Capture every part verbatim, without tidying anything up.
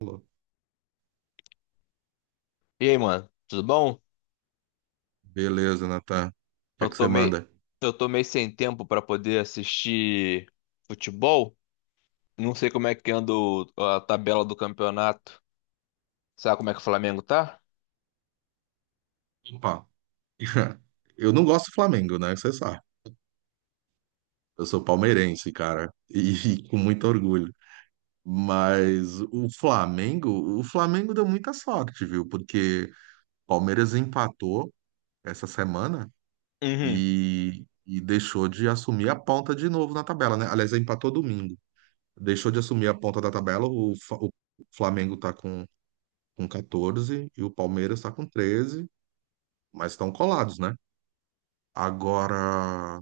Falou. E aí, mano, tudo bom? Beleza, Natan. O que é Eu que você tomei, manda? eu tomei sem tempo pra poder assistir futebol. Não sei como é que anda o- a tabela do campeonato. Sabe como é que o Flamengo tá? Opa. Eu não gosto do Flamengo, né? Você sabe. Eu sou palmeirense, cara. E com muito orgulho. Mas o Flamengo, o Flamengo deu muita sorte, viu? Porque o Palmeiras empatou essa semana Uhum. e, e deixou de assumir a ponta de novo na tabela, né? Aliás, empatou domingo. Deixou de assumir a ponta da tabela. O, Fa- o Flamengo tá com, com catorze e o Palmeiras tá com treze, mas estão colados, né? Agora,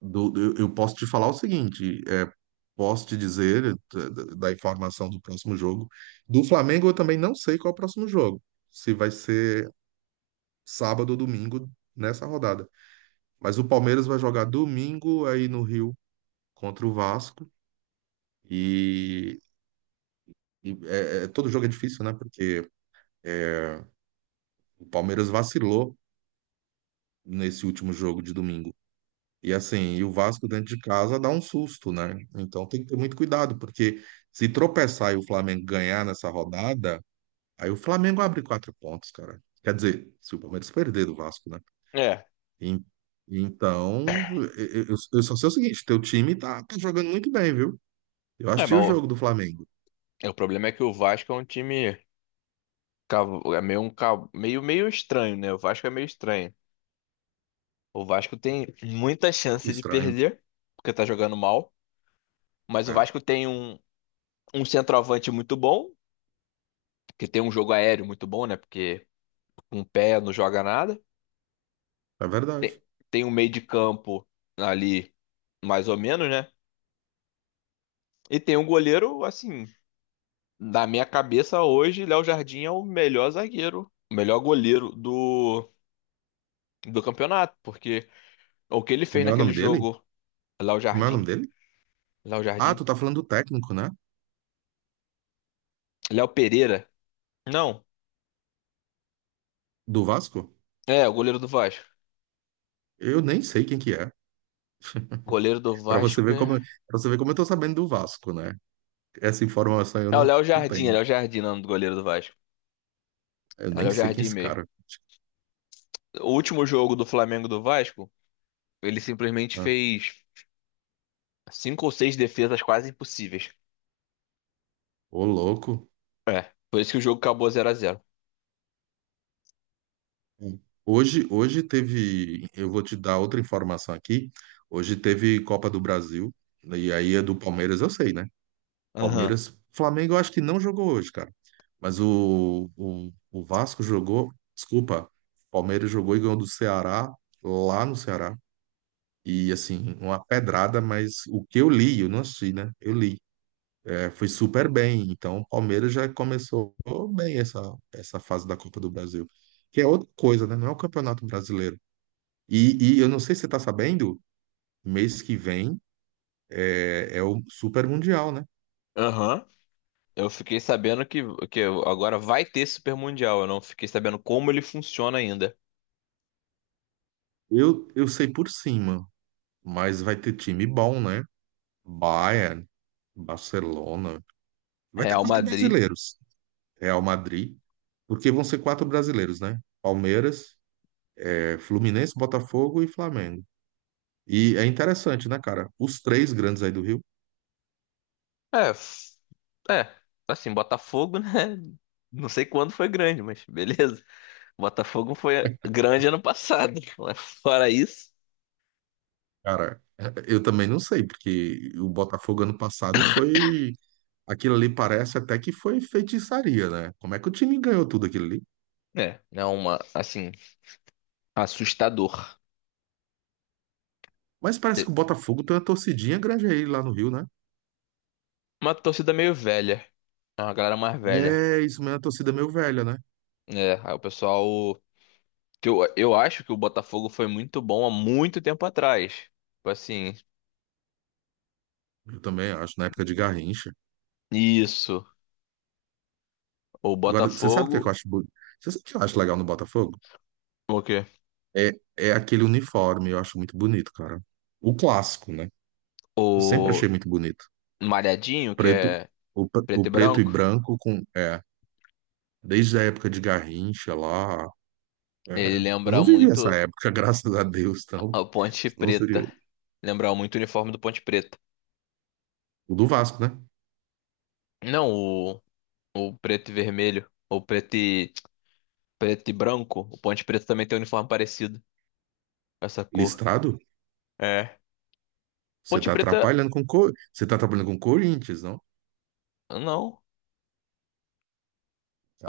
do- do- eu posso te falar o seguinte, é, posso te dizer, é, da, da- da informação do próximo jogo. Do Flamengo, eu também não sei qual é o próximo jogo, se vai ser sábado ou domingo nessa rodada. Mas o Palmeiras vai jogar domingo aí no Rio contra o Vasco. E, e é- é- todo jogo é difícil, né? Porque é, o Palmeiras vacilou nesse último jogo de domingo. E assim, e o Vasco dentro de casa dá um susto, né? Então tem que ter muito cuidado, porque se tropeçar e o Flamengo ganhar nessa rodada, aí o Flamengo abre quatro pontos, cara. Quer dizer, se o Palmeiras perder do Vasco, né? É. Em- Então, eu, eu- eu só sei o seguinte, teu time tá, tá jogando muito bem, viu? Eu É, assisti mas o o, jogo do Flamengo. é, o problema é que o Vasco é um time cav- é meio um cav- meio meio estranho, né? O Vasco é meio estranho. O Vasco tem muita chance de Estranho. perder, porque tá jogando mal. Mas o É, Vasco tem um, um centroavante muito bom, que tem um jogo aéreo muito bom, né? Porque com o pé não joga nada. é Tem, verdade. tem um meio de campo ali, mais ou menos, né? E tem um goleiro, assim, na minha cabeça hoje, Léo Jardim é o melhor zagueiro, o melhor goleiro do, do campeonato. Porque o que ele fez Como é o naquele nome dele? jogo, Léo Como é o nome Jardim, dele? Léo Ah, Jardim, tu tá falando do técnico, né? Léo Pereira. Não, Do Vasco? é, o goleiro do Vasco. Eu nem sei quem que é. Goleiro do Pra você Vasco ver é. como, pra você ver como eu tô sabendo do Vasco, né? Essa informação eu É o não, Léo não Jardim, é tenho. Léo Jardim, não, do goleiro do Vasco. Eu É o nem Léo sei quem é Jardim esse mesmo. cara. O último jogo do Flamengo do Vasco, ele simplesmente Ah, fez cinco ou seis defesas quase impossíveis. ô, louco. É, por isso que o jogo acabou zero a zero. Hoje, hoje teve. Eu vou te dar outra informação aqui. Hoje teve Copa do Brasil. Né, e aí é do Palmeiras, eu sei, né? Aham. Palmeiras. Flamengo, eu acho que não jogou hoje, cara. Mas o, o, o Vasco jogou. Desculpa. Palmeiras jogou e ganhou do Ceará, lá no Ceará. E assim, uma pedrada, mas o que eu li, eu não assisti, né? Eu li. Foi super bem. Então, o Palmeiras já começou bem essa, essa fase da Copa do Brasil, que é outra coisa, né? Não é o Campeonato Brasileiro. E, e eu não sei se você está sabendo, mês que vem é, é o Super Mundial, né? Aham. Eu fiquei sabendo que, que agora vai ter Super Mundial. Eu não fiquei sabendo como ele funciona ainda. Eu, eu sei por cima, mas vai ter time bom, né? Bayern, Barcelona. Vai ter Real quatro Madrid. brasileiros. Real Madrid, porque vão ser quatro brasileiros, né? Palmeiras, é, Fluminense, Botafogo e Flamengo. E é interessante, né, cara? Os três grandes aí do Rio. É, f- é, assim, Botafogo, né? Não sei quando foi grande, mas beleza. O Botafogo foi grande ano passado, mas fora isso, Cara, eu também não sei, porque o Botafogo ano passado foi. Aquilo ali parece até que foi feitiçaria, né? Como é que o time ganhou tudo aquilo ali? é, é uma, assim, assustador. Mas É parece que o Botafogo tem uma torcidinha grande aí lá no Rio, né? uma torcida meio velha, é uma galera mais velha. É, isso mesmo, é uma torcida meio velha, né? É, aí o pessoal, que eu, eu acho que o Botafogo foi muito bom há muito tempo atrás. Tipo assim, Eu também acho, na época de Garrincha. isso, o Agora, você sabe o que é que eu Botafogo, acho bonito? Você sabe o que eu acho legal no Botafogo? o quê? É, é aquele uniforme, eu acho muito bonito, cara. O clássico, né? Eu sempre O achei muito bonito. Malhadinho, que Preto, é o, pre- o preto e preto e branco, branco com. É, Desde a época de Garrincha lá. ele é, eu lembra não vivi essa muito época, graças a Deus, então. a Ponte Senão seria Preta, lembra muito o uniforme do Ponte Preta. o do Vasco, né? Não, ou preto e vermelho. Ou preto e, preto e branco. O Ponte Preta também tem um uniforme parecido com Essa cor. Listrado, É. você Ponte tá Preta. atrapalhando com Co- você tá trabalhando com Corinthians, não? Não.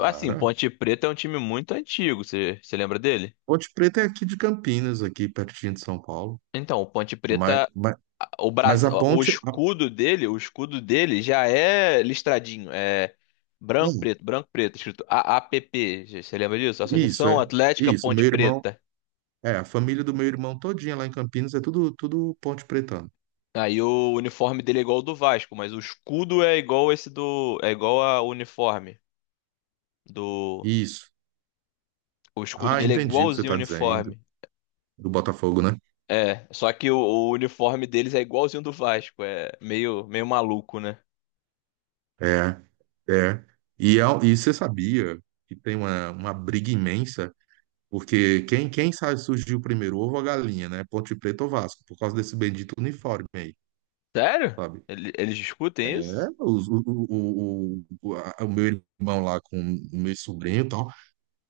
Assim, Ponte Preta é um time muito antigo. Você você lembra dele? Ponte Preta é aqui de Campinas, aqui pertinho de São Paulo. Então, o Ponte Mas, Preta. mas, a- O, mas Bras... a o ponte, a- escudo dele, o escudo dele já é listradinho. É branco, hum, preto, branco, preto, escrito A A P P. Você lembra disso? isso Associação é, Atlética Isso. Meu Ponte irmão, Preta. é, a família do meu irmão todinha lá em Campinas é tudo, tudo Ponte Pretano. Aí o uniforme dele é igual ao do Vasco, mas o escudo é igual esse do. É igual ao uniforme. Do. Isso. O escudo Ah, dele é entendi o que você igualzinho o tá dizendo uniforme. do Botafogo, né? É, só que o, o uniforme deles é igualzinho do Vasco. É meio, meio maluco, né? É, é. E, é- um, e você sabia que tem uma, uma briga imensa, porque quem, quem sabe surgiu primeiro, ovo ou a galinha, né? Ponte Preta ou Vasco, por causa desse bendito uniforme aí, Sério? sabe? Ele- Eles É, discutem isso? os- o, o, o, o, a- o meu irmão lá com o meu sobrinho,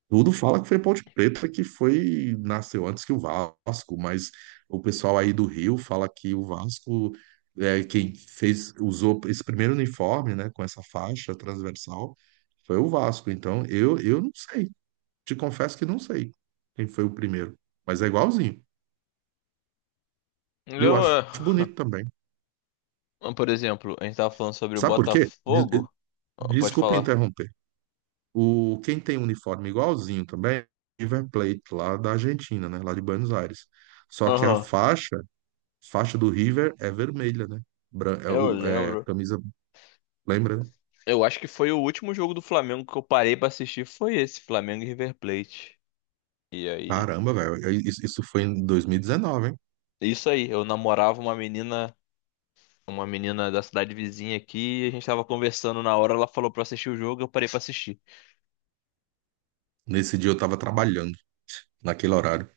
tudo fala que foi Ponte Preta que foi nasceu antes que o Vasco, mas o pessoal aí do Rio fala que o Vasco é quem fez usou esse primeiro uniforme, né, com essa faixa transversal, foi o Vasco. Então, eu eu não sei. Te confesso que não sei quem foi o primeiro, mas é igualzinho. E eu Eu, acho é, bonito também. por exemplo, a gente tava falando sobre o Sabe por quê? Des- eh, Botafogo. Ah, Pode Desculpa falar. interromper. O Quem tem uniforme igualzinho também é o River Plate lá da Argentina, né, lá de Buenos Aires. Só que a Aham, faixa Faixa do River é vermelha, né? Bran- É, eu o- é lembro. camisa, lembra, né? Eu acho que foi o último jogo do Flamengo que eu parei pra assistir. Foi esse, Flamengo e River Plate. E aí. Caramba, velho. eu- Isso, isso foi em dois mil e dezenove, hein? Isso aí, eu namorava uma menina uma menina da cidade vizinha aqui, e a gente tava conversando na hora, ela falou pra eu assistir o jogo, eu parei pra assistir. Nesse dia eu tava trabalhando, naquele horário.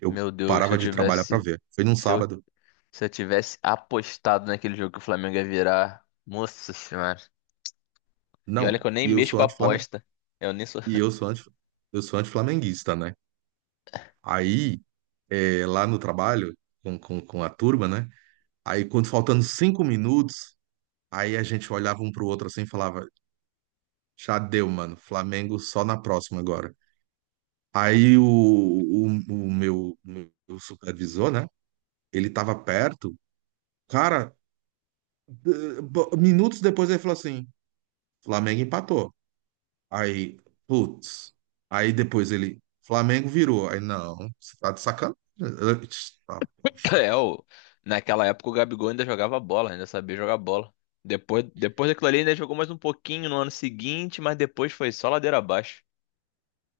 Eu Meu Deus, se parava eu de trabalhar pra tivesse, ver. Foi num se eu, sábado. se eu tivesse apostado naquele jogo que o Flamengo ia virar, nossa senhora. E olha que Não, eu nem e eu mexo com sou anti-flamengu... aposta. Eu nem sou. E eu sou anti... eu sou anti-flamenguista, né? Aí, é, lá no trabalho, com, com, com a turma, né? Aí, quando faltando cinco minutos, aí a gente olhava um pro outro assim e falava, já deu, mano. Flamengo só na próxima agora. Aí o, o, o meu, meu supervisor, né? Ele tava perto. Cara, eh, bo- minutos depois ele falou assim: Flamengo empatou. Aí, putz. Aí depois ele, Flamengo virou. Aí, não, você tá de sacanagem. Eu, "Tch, tá, poxa. É, o naquela época o Gabigol ainda jogava bola, ainda sabia jogar bola. Depois, depois daquilo ali, ainda jogou mais um pouquinho no ano seguinte, mas depois foi só ladeira abaixo.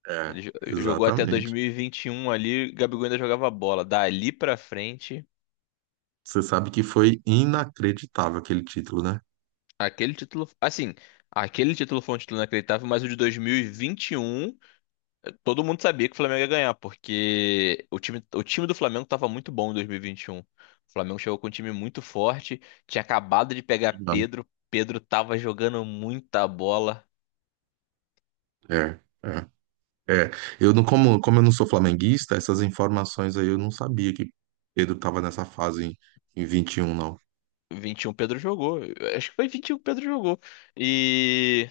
É, Ele jo- jogou até dois exatamente. mil e e vinte e um ali, Gabigol ainda jogava bola. Dali pra frente. Você sabe que foi inacreditável aquele título, né? Aquele título, assim, aquele título foi um título inacreditável, mas o de dois mil e vinte e um, todo mundo sabia que o Flamengo ia ganhar, porque o time, o time do Flamengo estava muito bom em dois mil e vinte e um. O Flamengo chegou com um time muito forte, tinha acabado de pegar Não. Pedro, Pedro tava jogando muita bola. É, é. É, eu não, como, como eu não sou flamenguista, essas informações aí eu não sabia que Pedro estava nessa fase em, em vinte e um, não. vinte e um Pedro jogou, eu acho que foi vinte e um que Pedro jogou. E,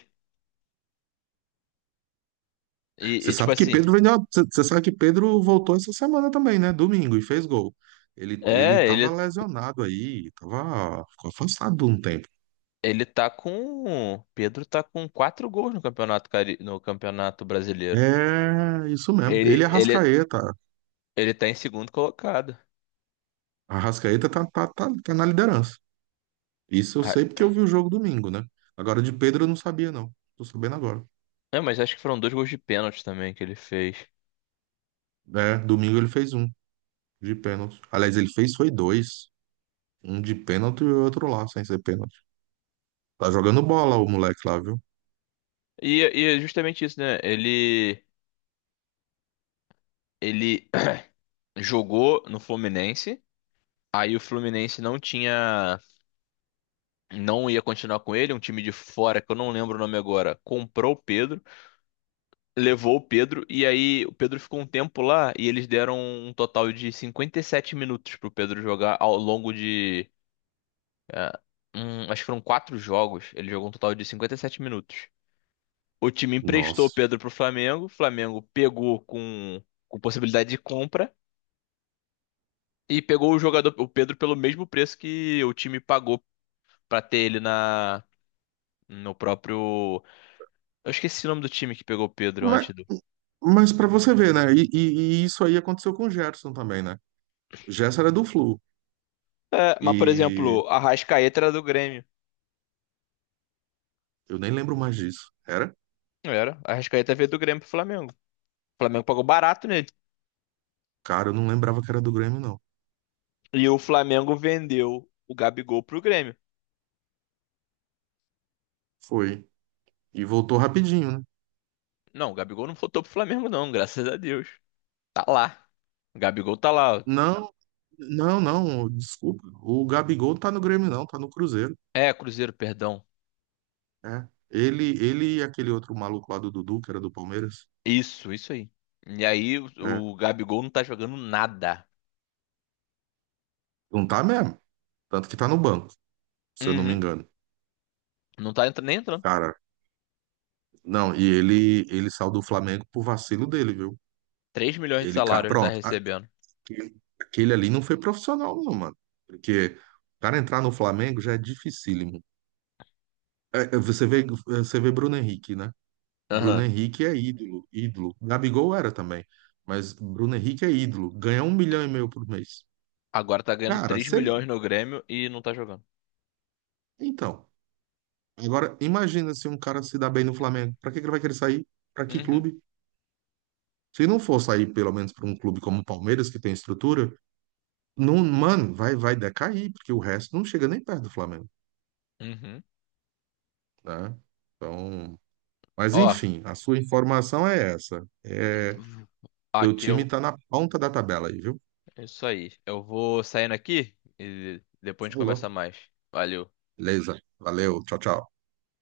e, Você e, tipo sabe que assim, Pedro vendeu, você você sabe que Pedro voltou essa semana também, né? Domingo, e fez gol. Ele, ele é, estava ele lesionado aí, estava afastado um tempo. ele tá com, Pedro tá com quatro gols no campeonato cari- no campeonato brasileiro. É, isso mesmo. Ele, Ele e ele, Arrascaeta. Ele tá em segundo colocado. Arrascaeta tá, tá, tá, tá na liderança. Isso eu Ah, sei porque eu vi o jogo domingo, né? Agora de Pedro eu não sabia, não. Tô sabendo agora. é, mas acho que foram dois gols de pênalti também que ele fez. É, domingo ele fez um de pênalti. Aliás, ele fez foi dois. Um de pênalti e o outro lá, sem ser pênalti. Tá jogando bola o moleque lá, viu? E, e é justamente isso, né? Ele, ele jogou no Fluminense. Aí o Fluminense não tinha, não ia continuar com ele, um time de fora que eu não lembro o nome agora, comprou o Pedro, levou o Pedro e aí o Pedro ficou um tempo lá e eles deram um total de cinquenta e sete minutos pro Pedro jogar ao longo de, ah, um- acho que foram quatro jogos, ele jogou um total de cinquenta e sete minutos. O time emprestou o Nossa. Pedro pro Flamengo, o Flamengo pegou com, com, possibilidade de compra e pegou o jogador, o Pedro, pelo mesmo preço que o time pagou pra ter ele na no próprio. Eu esqueci o nome do time que pegou o Pedro Mas, antes do. mas para você ver, né? E, e- e isso aí aconteceu com o Gerson também, né? O Gerson era do Flu. É, mas, por E exemplo, a Arrascaeta era do Grêmio. eu nem lembro mais disso. Era? Não Era. A Arrascaeta veio do Grêmio pro Flamengo. O Flamengo pagou barato nele. Cara, eu não lembrava que era do Grêmio, não. E o Flamengo vendeu o Gabigol pro Grêmio. Foi. E voltou rapidinho, né? Não, o Gabigol não voltou pro Flamengo, não, graças a Deus. Tá lá. O Gabigol tá lá. Não, não, não. Desculpa. O Gabigol não tá no Grêmio, não. Tá no Cruzeiro. É, Cruzeiro, perdão. É. Ele, ele e aquele outro maluco lá do Dudu, que era do Palmeiras. Isso, isso aí. E aí o, É. o Gabigol não tá jogando nada. Não tá mesmo. Tanto que tá no banco, se eu não me Uhum. engano. Não tá entra- nem entrando. Cara, não, e ele, ele saiu do Flamengo por vacilo dele, viu? Três milhões de Ele, ca- salário ele tá pronto, recebendo. aquele, aquele ali não foi profissional, não, mano. Porque o cara entrar no Flamengo já é dificílimo. É, é, você vê, você vê Bruno Henrique, né? Bruno Aham. Henrique é ídolo, ídolo. Gabigol era também, mas Bruno Henrique é ídolo. Ganha um milhão e meio por mês. Agora tá ganhando Cara, três se ele... milhões no Grêmio e não tá jogando. Então, agora imagina se um cara se dá bem no Flamengo. Pra que que ele vai querer sair? Pra que Uhum. clube? Se não for sair pelo menos para um clube como o Palmeiras, que tem estrutura, não, mano, vai, vai decair, porque o resto não chega nem perto do Flamengo, Uhum. né? Então, mas Ó, enfim, a sua informação é essa. É, teu aqui time eu. tá na ponta da tabela aí, viu? Isso aí. Eu vou saindo aqui e depois a gente conversa Falou. mais. Valeu. Beleza. Valeu. Tchau, tchau.